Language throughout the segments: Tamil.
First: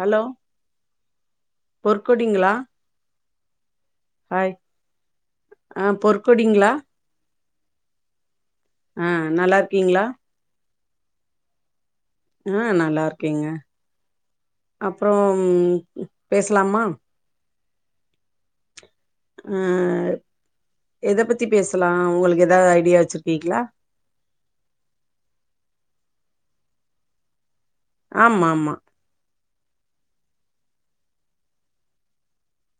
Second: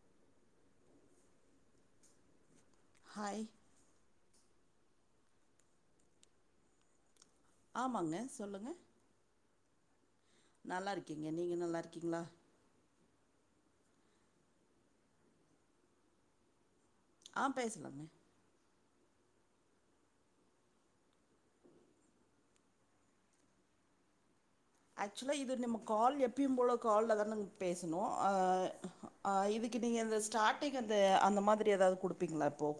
ஹலோ பொற்கொடிங்களா ஹாய் ஹாய் ஆ பொற்கொடிங்களா ஆமாங்க சொல்லுங்க அஹ் நல்லா இருக்கீங்களா நல்லா இருக்கேங்க நீங்க நல்லா இருக் ஆஹ் நல்லா இருக்கேங்க அப்புறம் பேசலாமா ஆ பேசலாம் ஆஹ் எத பத்தி பேசலா உங்களுக்கு ஏதாவது ஐடியா வச்சிருக்கீங்ளா ஆக்சுவலா இது நம்ம கால் எப்பயு போல கால்லதான பேசணு ஆமா ஆஹ் ஆமா அஹ் இதுக்கு நீங்க இந்த ஸ்டார்டிங் அந்த அந்த மாதிரி ஏதாவது குடுப்பீங்களா இப்போ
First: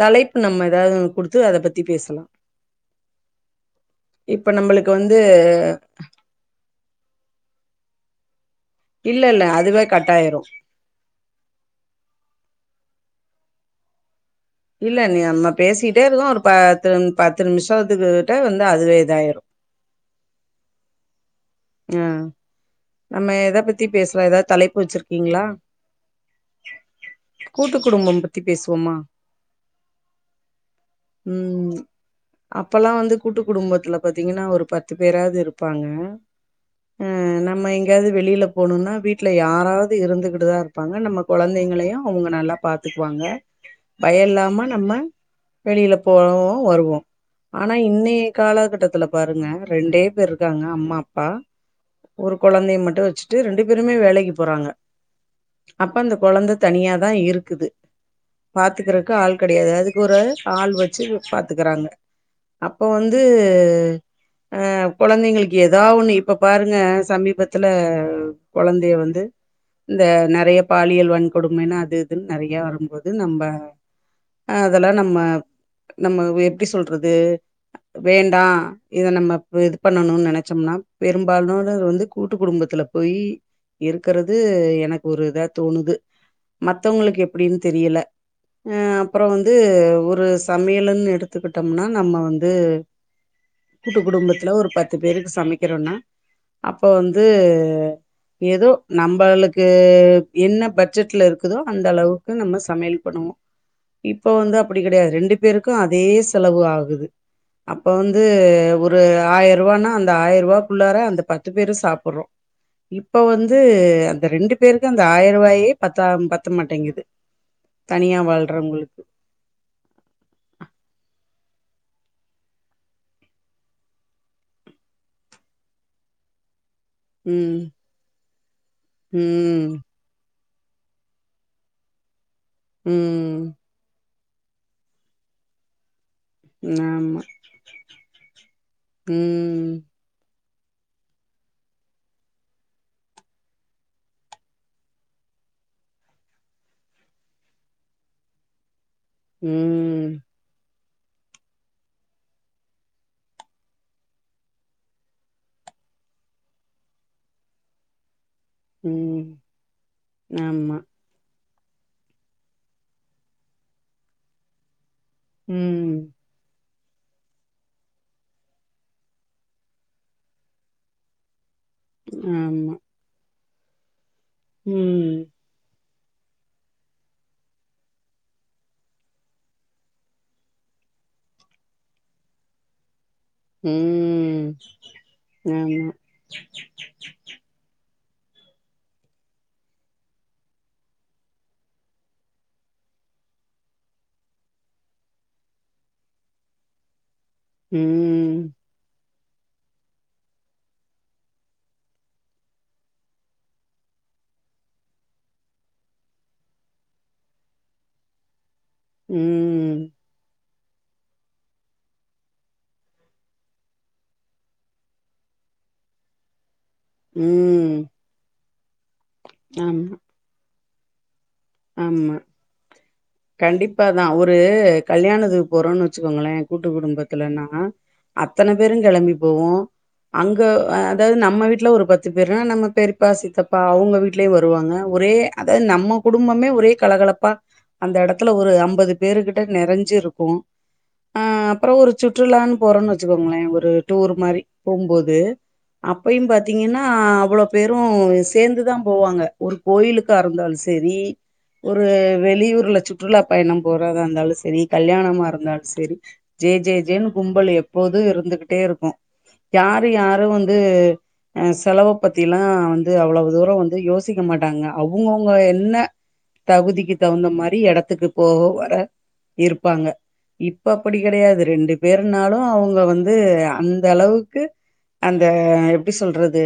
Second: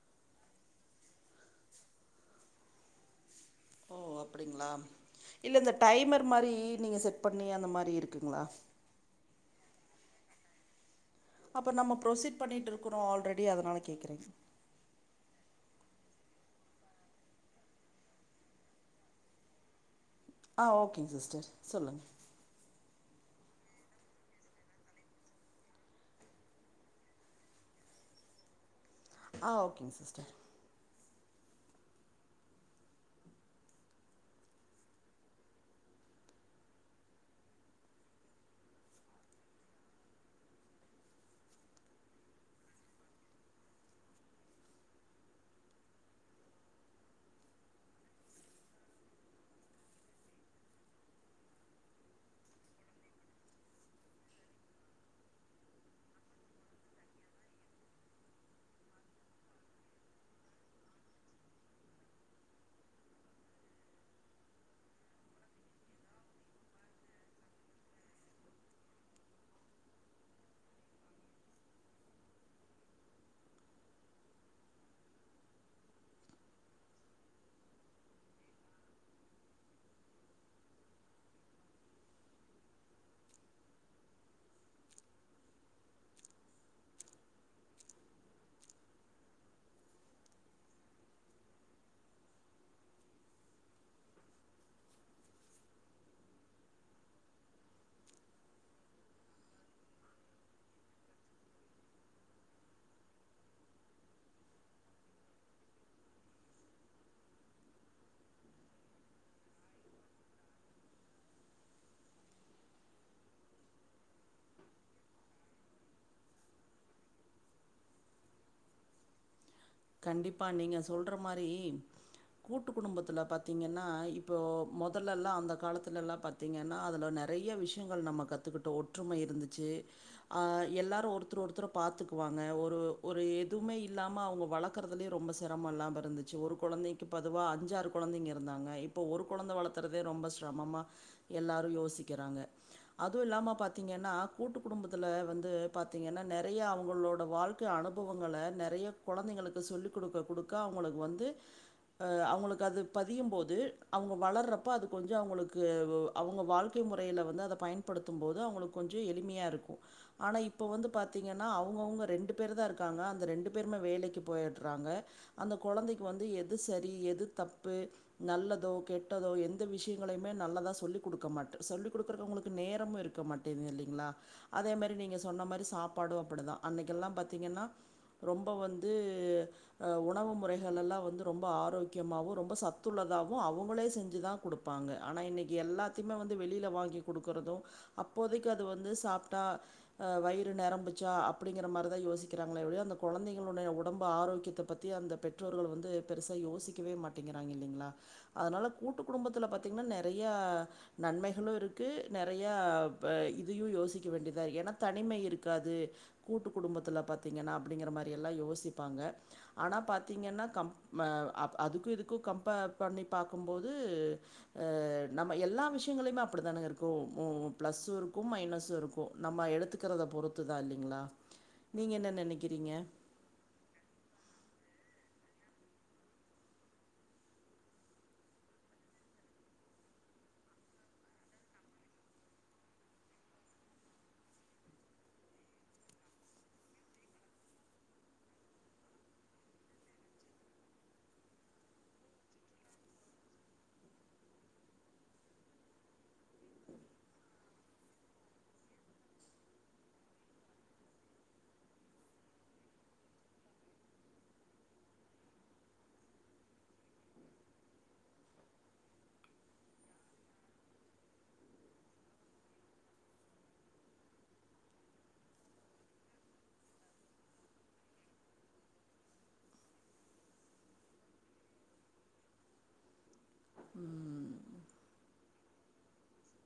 தலைப்பு நம்ம ஏதாவது குடுத்து அதை பத்தி பேசலா ஓ இப்ப அப்டிங்களா நம்மளுக்கு வந்து இல்ல இந்த டைமர் மாரி நீங்க செட் பண்ணி அந்த மாரி இருக்குங்களா இல்லல்ல அதுவே கட்டாயிரு அப்ப நம்மோ ப்ரொசீட் பண்ணிட்டு இருக்குறோ ஆல்ரெடி அதனால கேக்குறே இல்ல நீ நம்ம பேசிட்டே இருக்கோ ஒரு பத்து பத்து நிமிஷத்துக்கு கிட்ட வந்து அதுவே இதாயிரு [inaudible] ஆ ஓகேங் சிஸ்டர் சொல்லுங்கள் ஆஹ் நம்ம எதை பத்தி பேசலா ஏதாவது தலைப்பு வச்சிருக்கீங்களா கூட்டு குடும்பம் பத்தி பேசுவோமா ஆஹ் ஓகேங்க சிஸ்டர் உம் அப்பல்லா வந்து கூட்டு குடும்பத்துல பாத்தீங்கன்னா ஒரு பத்து பேராது இருப்பாங்க ம் என்னாப் நம்ம எங்கேயாவது வெளியில போணும்னா வீட்ல யாராவது இருந்துகிட்டு தா இருப்பாங்க நம்ம கொழந்தைங்களையு அவங்க நல்லா பாத்துக்குவாங்க பயம் இல்லாம நம்ம வெளியில போவுவோ வருவோ ஆனா இன்னைய காலகட்டத்துல பாருங்க ரெண்டே பேர் இருக்காங்க அம்மா அப்பா ஒரு கொழந்தய மட்டு வச்சுட்டு ரெண்டு பேருமே வேலைக்கு போறாங்க அப்ப அந்த கொழந்தை தனியாதா இருக்குது பாத்துக்கறக்கு ஆள் கிடையாது அதுக்கு ஒரு ஆள் வச்சு பாத்துக்கறாங்க அப்ப வந்து அஹ் கொழந்தைங்களுக்கு ஏதாவ ஒண்ணு இப்ப பாருங்க சமீபத்துல கொழந்தைய வந்து இந்த நெறைய பாலியல் வன்கொடுமைன்னு அது இதுன்னு நெறைய வரும்போது நம்ப அதெல்லா நம்ம நம்ம எப்டி சொல்றது வேண்டா இத நம்ம இது பண்ணணும்னு நினைச்சோம்னா பெரும்பாலும் வந்து கூட்டு குடும்பத்துல போயி இருக்கறது எனக்கு ஒரு இதா தோணுது மத்தவங்களுக்கு எப்டின் தெரியல அஹ் அப்புறோ வந்து ஒரு சமையல்ன்னு எடுத்துக்கிட்டோம்னா நம்ம வந்து கூட்டு குடும்பத்துல ஒரு பத்து பேருக்கு சமைக்கிறோன்னா அப்ப வந்து ஏதோ நம்மளுக்கு என்ன பட்ஜெட்ல இருக்குதோ அந்த அளவுக்கு நம்ம சமையல் பண்ணுவோ இப்ப வந்து அப்டி கெடையாது ரெண்டு பேருக்கு அதே செலவு ஆகுது அப்ப வந்து ஒரு ஆயிருவானா அந்த ஆயிருவாக்குள்ளார அந்த பத் து பேரு சாப்பிட்றோ இப்ப வந்து அந்த ரெண்டு பேருக்கு அந்த ஆயிருபாயே பத்தா பத்த மாட்டேங்குது தனியா வாழ்றவங்களுக்கு கண்டிப்பா நீங்க சொல்ற மாரி கூட்டு குடும்பத்துல பாத்தீங்கன்னா இப்போ மொதல்லல்லா அந்த காலத்துலல்லா பாத்தீங்க னா அதுல நெறைய ம் விஷயங்கள் நம்ம கத்துக்கிட்டோ ஒற்றுமை இருந்துச்சி ம் ஆஹ் எல்லாரு ஒருத்தர் ஒருத்தர பாத்துக்குவாங்க ஒரு ஒரு ம் எதுவுமே இல்லாமல் அவுங்க வள க்றதுலயே ரொம்போ சிரம இல்லாம இருந்துச் ச்சு ஒரு கொழந்தைக்கு ஆமா பதுவா அஞ்சாறு கொழந்தைங்க இருந்தாங்க இப்ப ஒரு குழந்தை ம் வளத்துறதே ரொம்ப சிரமம்மா எல்லாரு யோசிக்கிறாங்க அதுவு இல்லாம பாத்தீங்கன்னா கூட்டு குடும்பத்தில வந் து பாத்தீங்கன்னா நிறைய அவங்களோட வாழ்க்கை அனுபவங்கள நிறைய கொழந்தை சொல்லிக் ம் குடுக்க குடுக்க அவங்களுக்கு வந்து அ அவுங்களுக்கு அது பதியும் போது அவுங்க வளர்றப்ப அது கொஞ்ச அவுங்களுக்கு அவுங்க வாழ்க்கை முறையில வந்து அத பயன்படுத்தும் போது அவங்களுக்கு கொஞ்சொ ம் எளிமையா இருக்கு ஆனா இப்ப ஆமா வந்து பாத்தீங்கன் னா அவுங்கவுங்க ரெண்டு பேர் தான் இருக்காங்க அந்த ரெண்டு பேருமே வேலைக்கு போயிடுறாங்க அந்த ம் கொழந்தைக்கு வந்து எது சரி எது தப்பு நல்லதோ கெட்டதோ எந்த விஷயங்களையுமே நல்லதா சொல்லி கொடுக்க மாட்ட. சொல்லி கொடுக்குற ஒங்களுக்கு ஆமா நேரம் இருக்க மாட்டங்கதுல்லிங்கலா அதே மாரி ம் நீங்க சொன்ன மாரி சாப் பாடு அப்டிதான் அன்னைக்கு எல்லா பாத்தீங்ன்னா ரொம்ப வந் து அ உணவு முறைகளல்லாம் வந்து ரொம்ப ஆரோக்கியமாவு ரொம்ப சத்துள்ளதா உ அவுங்களே செஞ்சுதான் ம் குடுப்பாங்க. ஆனா இன்னிக்கு ஆமா எல்லாத்யுமே வந்து வெளியில வாங்கி கொடுக்குறதும் அப்போதைக்கு அது வந்து சாப்ட்டா ஆ வயிறு நெரம்புச்சா அப்டிங்கிற மாரிதான் யோசிக்கிறாங்கலே ஒழிய அந்த கொழந்தைகளுடைய ஒடம்பு ஆரோக்கியத்த பத்தி அந்த பெற்றோர்கள் வந்து பெருசா யோசிக்கவே மாட் டிங்கிறாங்க இல்லிங்களா ம் அதனால கூட்டு குடும்பத்தல பாத்தீங்ன்னா நெறையா நன்மைகளும் இருக்கு நெறையா ப்ப இதையும் யோசிக் வேண்டியதா எனா தனிமை இருக்காது கூட்டு குடும்பத்தல பாத்தீங்ன்னா அப்டிங்கிற மா அப்டி எல்லா யோசிப்பாங்க. ஆனா ம் பாத்தீங்ன்னா கம் ம அப் அதுக்கும் இதுக்கும் கம்பேர் பண்ணி பாக்கும்போது அ நம்ப எல்லா விஷயங்களுமே அப்டி தானங்க இருக் கோ போ ம் ப்ளஸ்ஸு இருக்கும் மைனஸும் இருக்கும் நம்ம ஆமா எடுத்துக்கிறத பொறுத்து தா இல்லிங்களா. நீங்க என்ன ஆமா நெனக்கிறீங்க? கண்டிப்பாதா ஒரு கல்யாணதுக்கு போறோன்னு வச்சுக்கோங்களே கூட்டு குடும்பத்லன்னா அத்தன பேரு கிளம்பி போவோம்‌. அங்க அ அதாவது நம்ம வீட்டுல ஒரு பத்து பேரு, நம்ம பெரியப்பா, சித்தப்பா அவுங்க வீட்லயும் வருவாங்க. ஒரே அது நம்ம குடும்பமே ஒரே கலகலப்பா அந்த எடத்ல ஒரு ஐம்பது பேரு கிட்ட நெறஞ்சு இருக்கு. அ அப்றம் ஒரு சுற்றுலான் போறோம்ன் வச்சுக்கோங்களே ஒரு டூர் மாரி போம்போது அப்பயும் பாத்தீங்கன்னா அவ்ளோ பேரும் சேந்துதா போவாங்க ஒரு கோயிலுக்கு அருந்தாலு செ தெரி ஒரு வெளியூர்ல சுற்றுலா பயணம் போறதா இந்தாலு செரி கல்யாணமா இருந்தாலு செரி ஜெ ஜே ஜே ஜேன்னு கும்பல் எப்போது இருந்துகிட்டே இருக்கு யாரு யாரு வந்து அ செலவ பத்தி எலாம் வந்து அவ்ளவு தூரம் வந்து யோசிக்க மாட்டாங்க அவுங்கவு ங்க என்ன தகுதிக்கு தகுந்த மாரி எடத்துக்கு போக வர இருப்பாங்க இப்ப அப்டி கெடையாது ரெண்டு பேருனாலு அவங்க வந் து அந்த ம் அளவுக்கு அந் த எப்டி சொல்றது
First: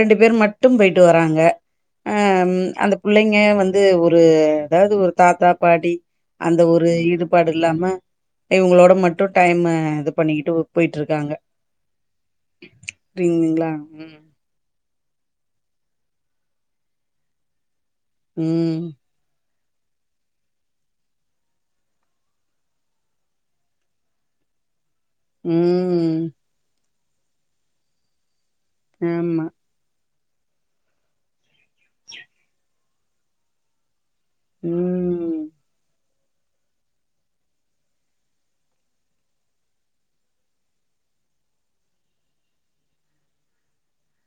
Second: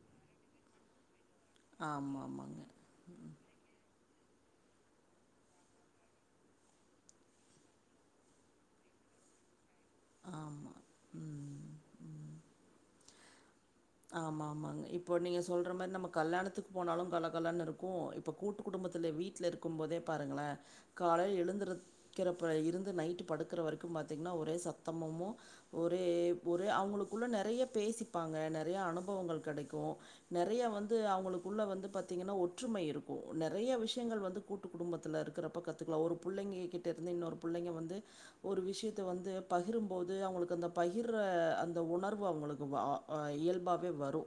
ரெண்டு பேர் மட்டும் போயிட்டு வராங்க. ஆமா அம் ஆமாங்க. அந்த பிள்ளைங்க வந்து ஒரு அதாது ஒரு தாத்தா பாடி அந்த ஒரு ஈடுபாடு இல்லாம இவுங்களோட மட்டு டைமு இது பண்ணிகிட்டு ஆமா போயிட்டுருக்காங்க. ம் ம் புரியுங்குங்ளா ஆமா ஆமாங்க இப்போ நீங்க சொல்ற மாரி நம்ப கல்யாணத்துக் போனாலும் கல கலனு இரு கு இப்ப கூட்டு ம். குடும்பத்தில வீட்ல இருக் கும் போதே பாருங்களே காலையில் எழுந்திருக்கிறப்ப இருந்து நைட்டு படுக்கிற வரைக்கும் பாத்தீங்ன்னா ஒரே ச த்தம்மமும் ஒரே ம். ஒரு அவங்களுக்குள்ள நெறய பேசிப்பாங்க ந றய அனுபவங்கள் ஆமா. கிடைக்கும். நெறய வந்து அவுங்களுக்குள்ள வந்து பாத்தீங்ன்னா ஒற்றுமை இருக்கும் நெறய விஷ் யங்கள் வந்து கூட்டு குடும்பத்ல ம். இருக்கிறப்ப கத்துக்லாம் ஒரு புள்ளைங்கே கிட்டருந்து இன்னொரு புள்ளைங்க வந்து ஒரு விஷியத்த வந்து பகிரும்போது அவுங்குளுக்கு அந்த பகிர்ர அ அந்த உணர்வு அவுங்குளுக்கு வா அ இயல் பாவே வரு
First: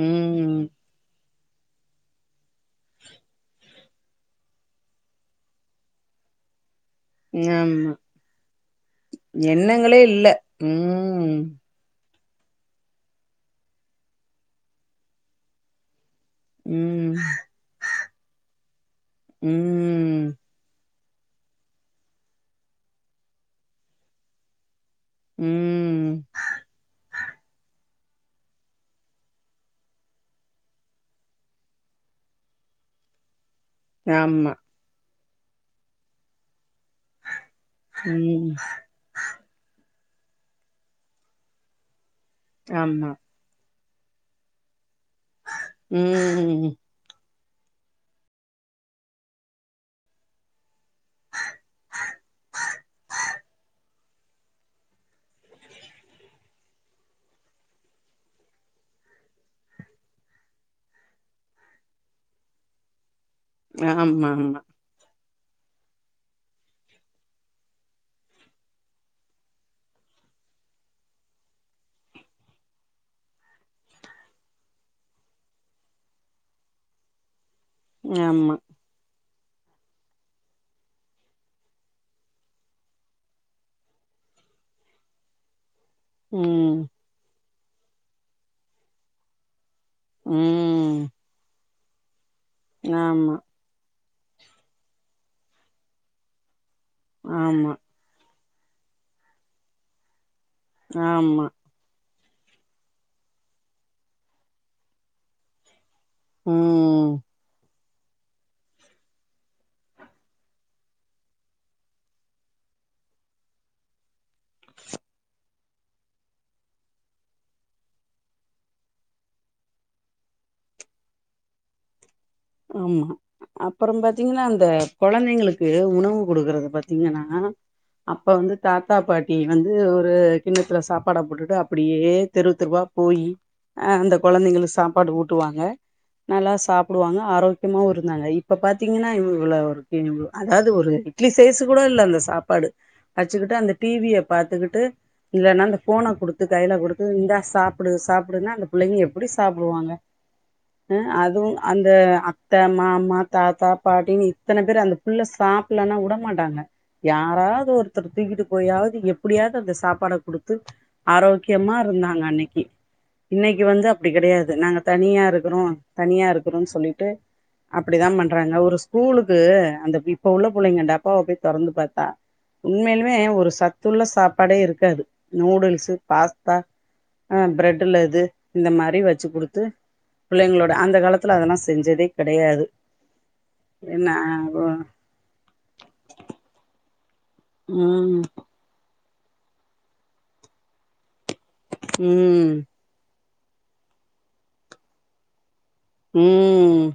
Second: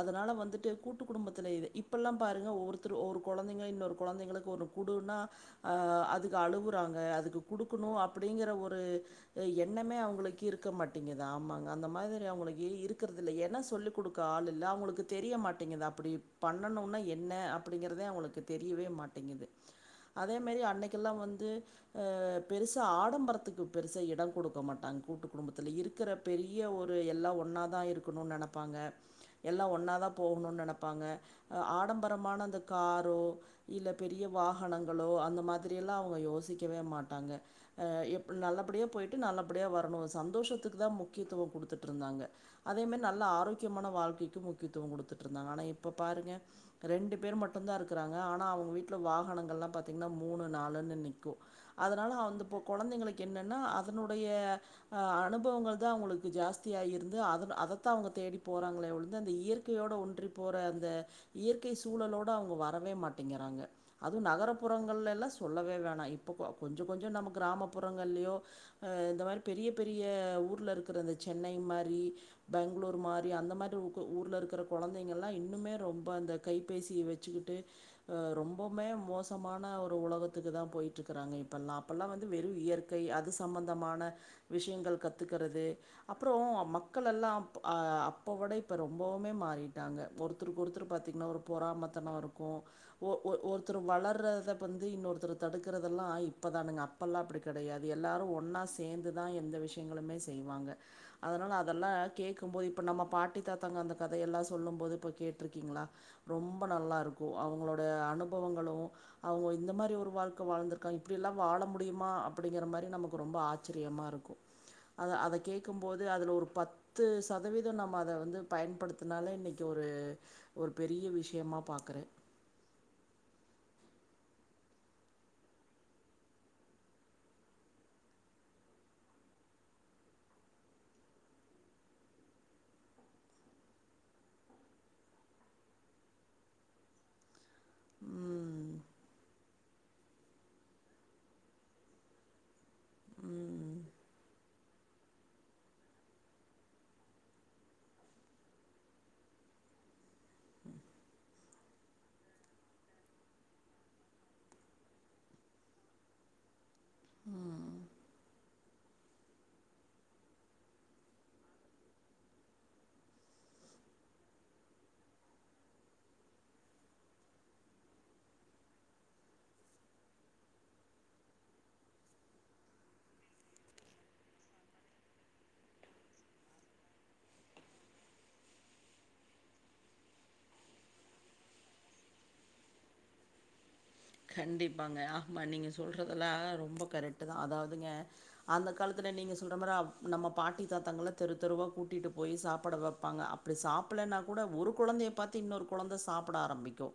அதுனால ம். வந்துட்டு கூட்டு குடும்பத்துல இது இப்புல்லா பாருங்க ஒவ்வொர் த்துரு ஒரு கொழந்தைங்க இன்னொரு கொழந்தைங்ளுக்கு ஒண்ணு குடுனா அ அதுக்கு அழுவு றாங்க அதுக்கு குடுக்குணு ஆமா. அப்டிங்கிற ஒரு அ எண்ணமே எண்ணங்களே இல்ல. அவுங்களுக்கு இருக்க மாட்டேங்குது ம். ஆமாங்க அந்த மாதி அவுங்குள கேலி இருக்கறதில்ல ஏனா சொல்லு குடுக்க ஆள் இல்ல அவுங்குளுக்கு தெரிய மாட்டேங்குது அப்பிடி பண்ணணுனா ம். என்ன அப்டிங்கறதே அவுங்களுக்கு தெரியவே மாட்டேங்குது ம். அதே மேரி அன்னை கில்லா வந்து அ பெருசா ஆடம்பரத்துக்கு பெருசா இடம் குடுக்க மாட்டாங் கூட்டு குடும்பத்தில இருக்குற ம். பெரிய ஒரு எல்லா ஒன்னா தா இருக்குணுன் நெனப் பாங்க எல்லாம் ஒன்னாதா போகுணுன் நெனப்பாங்க அ ஆடம்பரமான அந்த காரோ இல்ல பெரிய ஆமா. வாகனங்குளோ அந்த மாதிரியெல்லா அவுங்க யோசிக் கிவே மாட்டாங்க அ எப் ம். நல்லபுடியா போய்ட்டு நல்லபுடியா வரணுஸ் சந்தோஷத்துக்கு தா முக்கியத்துவம் குடுத்துட்ருந்தாங்க அதே மேரி ஆமா. நல்லா ஆரோக்கியமான வாழ்க்கைக்கு முக்கியத்துவம் குடு திட்ருந்தாங்க ஆனா இப்ப பாருங்க ம். ரெண்டு பேர் மட் டுந்தா இருக்குறாங்க ஆனா அவுங்கு வீட்ல வாகனங்கள்லா பாத்தீங்ன்னா மூணு நாலுனு நிக்கு அதுனால அந்த போ கொழந்தைங்களுக் என்னன்னா அதனுடைய அ அனுபவங்கள் தா அவுங்குளுக்கு ஜாஸ்தியா இருந்து அதனா அதத்தா அவுங்க தேடி போறாங்குளே ஒள்து அந்த இயற்கையோட ஒன்றி போற அந்த இயற்கை சூழலோடு அவுங்க வரவே மாட் டிங்கிறாங்க அதும் ஆமாமா. நகரபுறங்கள் எல்லா சொல்லவே வேணா இப்போ கொ கொஞ்சோ கொஞ்சோ நம்ம கிராமப்புறங்கள்லியோ அ இந்த மாரி பெரிய பெரிய ஊர்ல இருக்குற அந்த சென்னை மாரி பெங்ளூர் மார் அந்த மாரி ஊகு ஊர்ல இருக்கிற கொழந்தைங்கெள்லா இன்னுமே ரொம்பா அந்த கைபேசி வச்சுகிட்டு அ ஆமா. ரொம்பொவ்மே மோஸ் சமான ஒரு உலகத்துக்குதா போய்ட்ரிக்குறாங்க இப்பல்லா அப்பல்லா வந்து வெறு இயற்கை அது சம்பந்தமான விஷியங்கள் கத்துக்கறது அப்புறோ ம். மக்கள் எல்லா அ அப்போ விட இப்ப ரொம்பவுமே மாறி தாங்க ஒருத்தருக் ஒருத்தரு ம் பாத்தீங்ன்னா ஒரு பொறாமத்தனோ இருக்கு ஒ ஒ ஆமா ஒருத்தரு வளர் ரத பந்து இன்னொருத்தரு தடுக்கிறதெல்லா இப்பதானுங்க அப்பல்லா அப்டி ஆமா கெடையாது எல்லாரு ஒன் னா சேந்துதா எந்த விஷியங்களுமே செய்வாங்க ஆமா அதனால அதெல்லா கேக்கும்போது இப்ப நம்ம பாட்டி தாத்தாங்க அந்த கதையெல்லா சொல்லும்போது இப்ப கேட்ருக்கீங்ளா ரொம்ப நல்லா இருக்கு அவுங்குளோ உ அவ்ங்கு வை இந்த மாரி ஒரு வாழ்க்க வாழ்ந்திருக்கா இப்டியெல்லா வாழ முடியுமா அப்புடிங்கிற மாரி நமக்கு ரொம்ப ஆச்சரியமா இருக்கு அதா அத கேக்கும்போது அதுல ஒரு பத்து சதவீதோ நம் மா அத வந்து பயன்படுத்துனாலே இன்னைக்கு ஒரு ஒரு பெரிய விஷ்யமா பாக்குறே ம் ஹு அப்பறம் பாத்தீங்ன்னா அந்த கொழந்தைங்ளுக்கு உணவு குடுக்குறத பாத்தீங்கனா அப்ப வந்து தாத்தா பாட்டி வந்து ஒரு கிண்ணத்துல சாப்பாட போட்டுட்டு அப்பிடியே தெருவ் தெருவா போயி அ அந்த கொழந்தைங்கிளு சாப்பாடு ஊட்டுவாங்க நல்லா சாப்டுவாங்க ஆரோக்கியமாவு இருந்தாங்க இப்ப ம், பாத்தீங்குனா இவுங்குள ஒரு தீர்வு அதாவ்து ஒரு இட்லி சைஸு கூட இல்ல அந்த சாப்பாடு வச்சுக்கிட்டு அந்த ம். டி வி ய பாத்துகிட்டு இல்லனா அந்த ஃபோன குடுத்து கைல குடுத்து இந்தா சாப்புடு சாப்புடுனா அந்த பிள்ளைங்க எப்புடி சாப்டுவாங்க அ அதுவு அந்த அத்த மாமா தாத்தா பாட்டின்னு இத்தன பேரு அந்த புள்ள சாப்புலனா உடமாட்டாங்க யாராது ஒருத்தரு தூக்கிட்டு போயாவ்து எப்பிடியாது அந்த சாப்பாட குடுத்து ஆரோக்யமா இருந்தாங்க அன்னைக்கி இன்னைக்கு வந்து அப்டி கெடையாது நாங்க தனியா இருக்குனு தனியா இருக்குனுன் சொல்லிட்டு அப்டிதா பண்றாங்க ஒரு ஸ்கூலுக்கு அந்த இப்ப உள்ள புள்ளைங்க டப்பாவ போய் தொறந்து பாத்தா உண்மேலுமே ஒரு சத்துள்ள சாப்பாடே இருக்காது நூடுல்ஸு பாஸ்தா அ பிரெட்டுல இது இந்த மாரி வச்சு குடுத்து பிள்ளைங்ளோட அந்த காலத்துல அதெல்லாஸ் செஞ்சதே கடையாது கண்டிப்பாங்க ஆமா நீங்க சொல்றதெல்லா ரொம்ப கரெக்ட் தா அதாவதுங்க ம் அந்த காலத் துல நீங்க சொல்ற மாரி நம்ம பாட்டி தாத்தாங்களா தெரு தெருவா கூட்டிட்டு போய் ம் சாப்ட வைப்பாங்க அப்ப சாப்புடலன்னா கூட ஒரு கொழந்தைய பாத்து இன்னொரு கொழந்த சாப்புட ம் ஆரம்பிக்கு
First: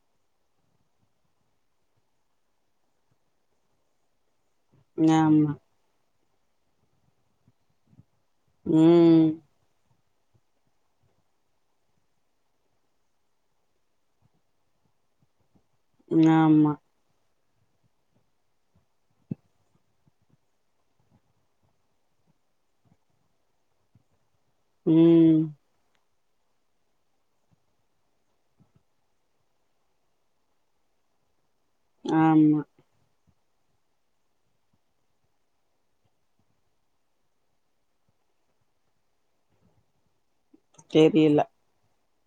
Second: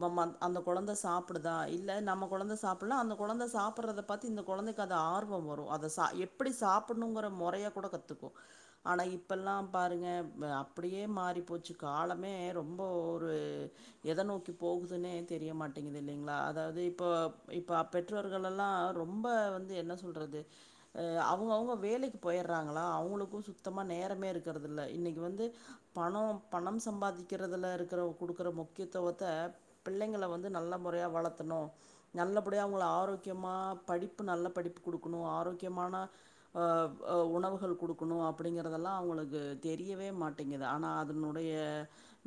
ப அந் அந்த கொழந்த சாப்புடுதா இல்ல நம்ம கொழந்த சாப்பிட்லானா அந்த கொழந்த சாப்புட்றத பாத்து இந்த கொழந்தைக்கு அது ஆர்வம் ஆமா வரு அத சா எப்டி சாப்புட்ணுங்குற மொறைய கூட கத்து க்கு ஆனா ம் இப்பெல்லா பாருங்க ப அப்படியே மாறி போச்சு காலமே ரொம்ப ஒரு எத நோக்கி போகுதுன்னே தெரியமாட்டேங்குது இல்லைங்களா ஆமா அதாவது இப்போ இப்ப அப் பெற்றோர்கலெல்லா ரொம்ப வந்து என்ன சொல்றது அ அவங்கவுங்க வேலைக்கு போயிற் றாங்களா அவங்களுக்கு சுத்தமா நேரமே இருக்கறது இல்ல இன்னைக்கி ம் வந்து பணோ பணம் சம்பாதிக்கிறதுல இருக்கிற குடுக்குற முக்கியத்துவத்த பிள்ளைங்கள வந்து நல்லா முறையா வளத்துனு ஆமா நல்லபடியா அவங்கள ஆரோக் க்கியமா படிப்பு நல்ல படிப்பு குடுக்கணு ஆரோக்கியமான அ அ உணவுகள் குடுக்கணு அப்டிங்கறதெல்லா அவங்களுக்கு தெரியவே மாட்டேங்குது ஆனா தெரியல அதனுடைய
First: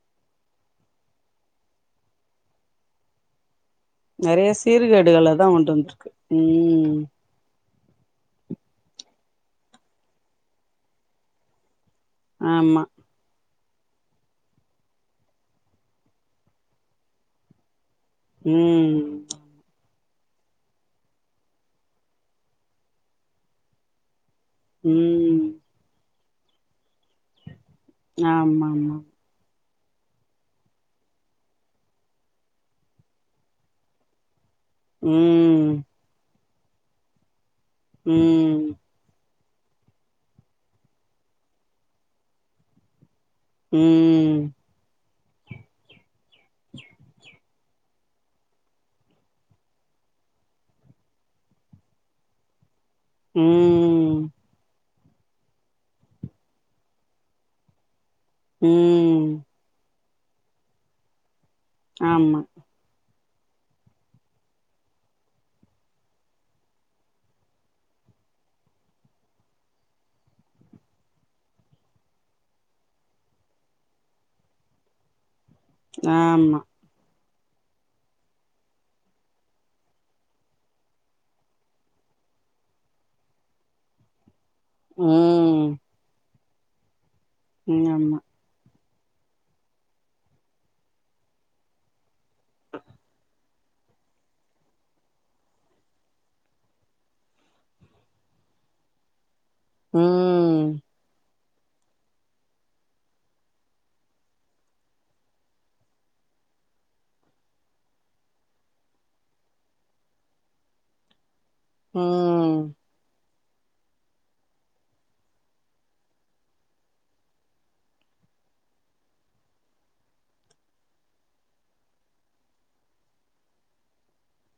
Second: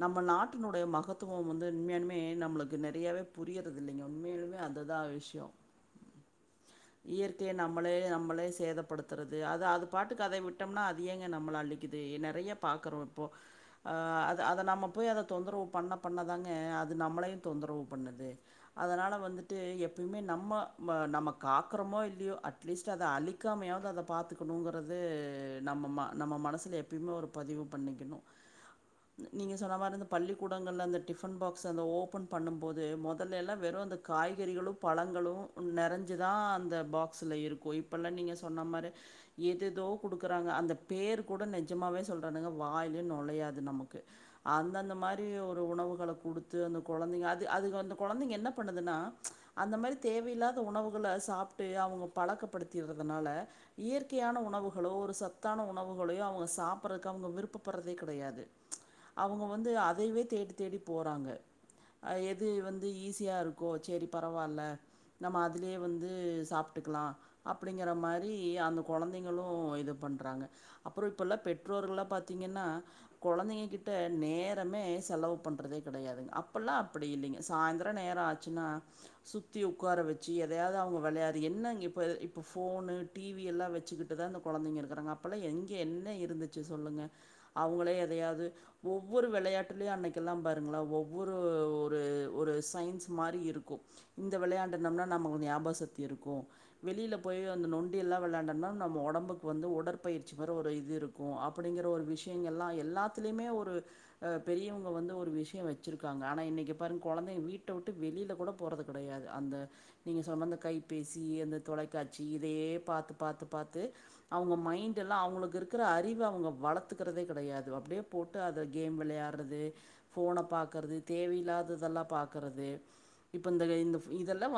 நம்ம நாட்டினுடைய மகத்துவம் வந்து உண்மையானுமே நம்மளுக்கு நெறையாவே புரிய நெறைய சீர்கர்கேடுகளதா கொண்டு வந்திருக்கு ம் இயற்கைய நம் நம்மளே நம்மளே சேதப்படுத்துறது அது அது பாட்டு அதை விட்டோம்னா அது எங்க நம்மள அழிக் க்கிது நெறைய ஆமா பாக்குறோ இப்போ ஆ அது அத நம்ம போய் அத தொந்தரவு பண்ண பண்ணதாங்க அது நம்மளையு தொந்தரவு பண்ணுது ம் அதனால வந்துட்டு எப்பயுமே நம்ம வ நமக்கு காக்கறோமோ இல்லியோ அட்லீஸ்ட்ட் அத அழிக்காமையாவது அத பாத்துக்கணுங்கிறது ம் நம்ம ம நம்ம மனசில எப்பயுமே ஒரு பதிவு பண்ணிக்கணு ஆமாமா நீங்க சொன்ன மாரி அந்த பள்ளிக்கூடங்கள்ல அந்த டிபன் பாக்ஸ் அத ஓபன் பண்ணும் போது மொதல்ல எல்லா வெறு அந்த காய் கறிகளு, பழங்களு ம் நெறைஞ்சுதா அந்த பாக்ஸ்ல இருக்கு இப்பல்லா நீங்க சொன்ன ம் மாரி எதேதோ குடுக்குறாங்க அந்த பேர் கூட நிஜமாவே சொல்றனுங்க வாயிலே நுழையாது நமக்கு ம் அந்தந்த மாரி ஒரு உணவுகள குடுத்து அந்த கொழந்தைங்க அது அது வந்து அந்த கொழந்தைங்க என்ன பண்ணுதுன்னா அந்த மாரி தேவையில்லாத உணவுகள சாப்ட்டு அவங்க பழக்கப்படுத் திட்றதுனால ம் இயற்கையான உணவுகளோ ஒரு சத்தான உணவுகளையோ அவங்க சாப்பட்றதுக்கு அவங்க விருப்பப்பட்றதே கெடையாது ம் அவங்க வந்து அதையவே தேடி தேடி போறாங்க அ ஆமா எது வந்து ஈஸியா இருக்கோ செரி பரவால்ல நம்ம அ அதிலயே வந்து சாப்ட்டுக்கலா அப்டிங்கிற மாரி அந்த கொழந்தைங்களு இது பண்றாங்க அப்றோ இப்பல்லா பெற்றோர்கள்லா பாத்தீங்கன்னா கொழந்தைங்க கிட்ட நேரமே செலவு பண்றதே கிடையாதுங்க ஆமா அப்பல்லா அப்டி இல்லிங்க சாயந்திரம் நேர ஆச்சுன்னா சுத்தி ஒட்கார வச் சி எதையாவது அவங்க விளையாடி என்ன இப்ப இப்ப ஃபோன் டிவி எல்லா வச்சுக்கிட்டு தா கொழந்தைங்க இருக்குறாங்க அப்பல்லா ம் எங்க என்ன இருந்துச்சு சொல்லுங்க ம் அவங்களே ஆமா எதையாவது ஒவ்வொரு விளையாட்டுலயு அன்னைக்கில்லா பாருங்களா ஒவ்வொரு ஒரு ஒரு சயின்ஸ் மாரி இருக்கு இந்த விளையாண்டு நம்லா நமக்கு ஞாபகசக்தி இருக்கு வெளியில போய் அந்த நொண்டி எல்லா விளையாண்டனா நம்ம ஒடம்புக்கு க்கு வந்து உடற்பயிற்சி மாரி ஒரு ம் இது இருக்கு அப் அப்படிங்கிற ஒரு விஷயங்கள் எல்லா எல்லாத்திலயுமே ஒரு அ பெரியவங்க வந்து ஒரு விஷயம் வச்சிருக்காங்க ஆனா இன்னைக்கி பாருங்க கொழந்தைங்க வீட்ட விட்டு வெளில கூட போறது கிடையாது அந்த நீங்க சொன்ன அந்த கைப்பேசி அந்த தொலைக்காட்சி ம் இதையே பாத்து பாத்து பாத்து அவங்க மைண்ட் எல்லா அவங்களுக்கு இருக்கிற அறிவுவ அவங்க வளத்துக்கிறதே கிடையாது அப்படியே போ போட்டு அத கேம் விளையாட்றது ஃபோன பாக்குறது தேவையில்லாததெல்லா பாக்குறது இப்ப இந்த இந்த இதெல்லா வந்து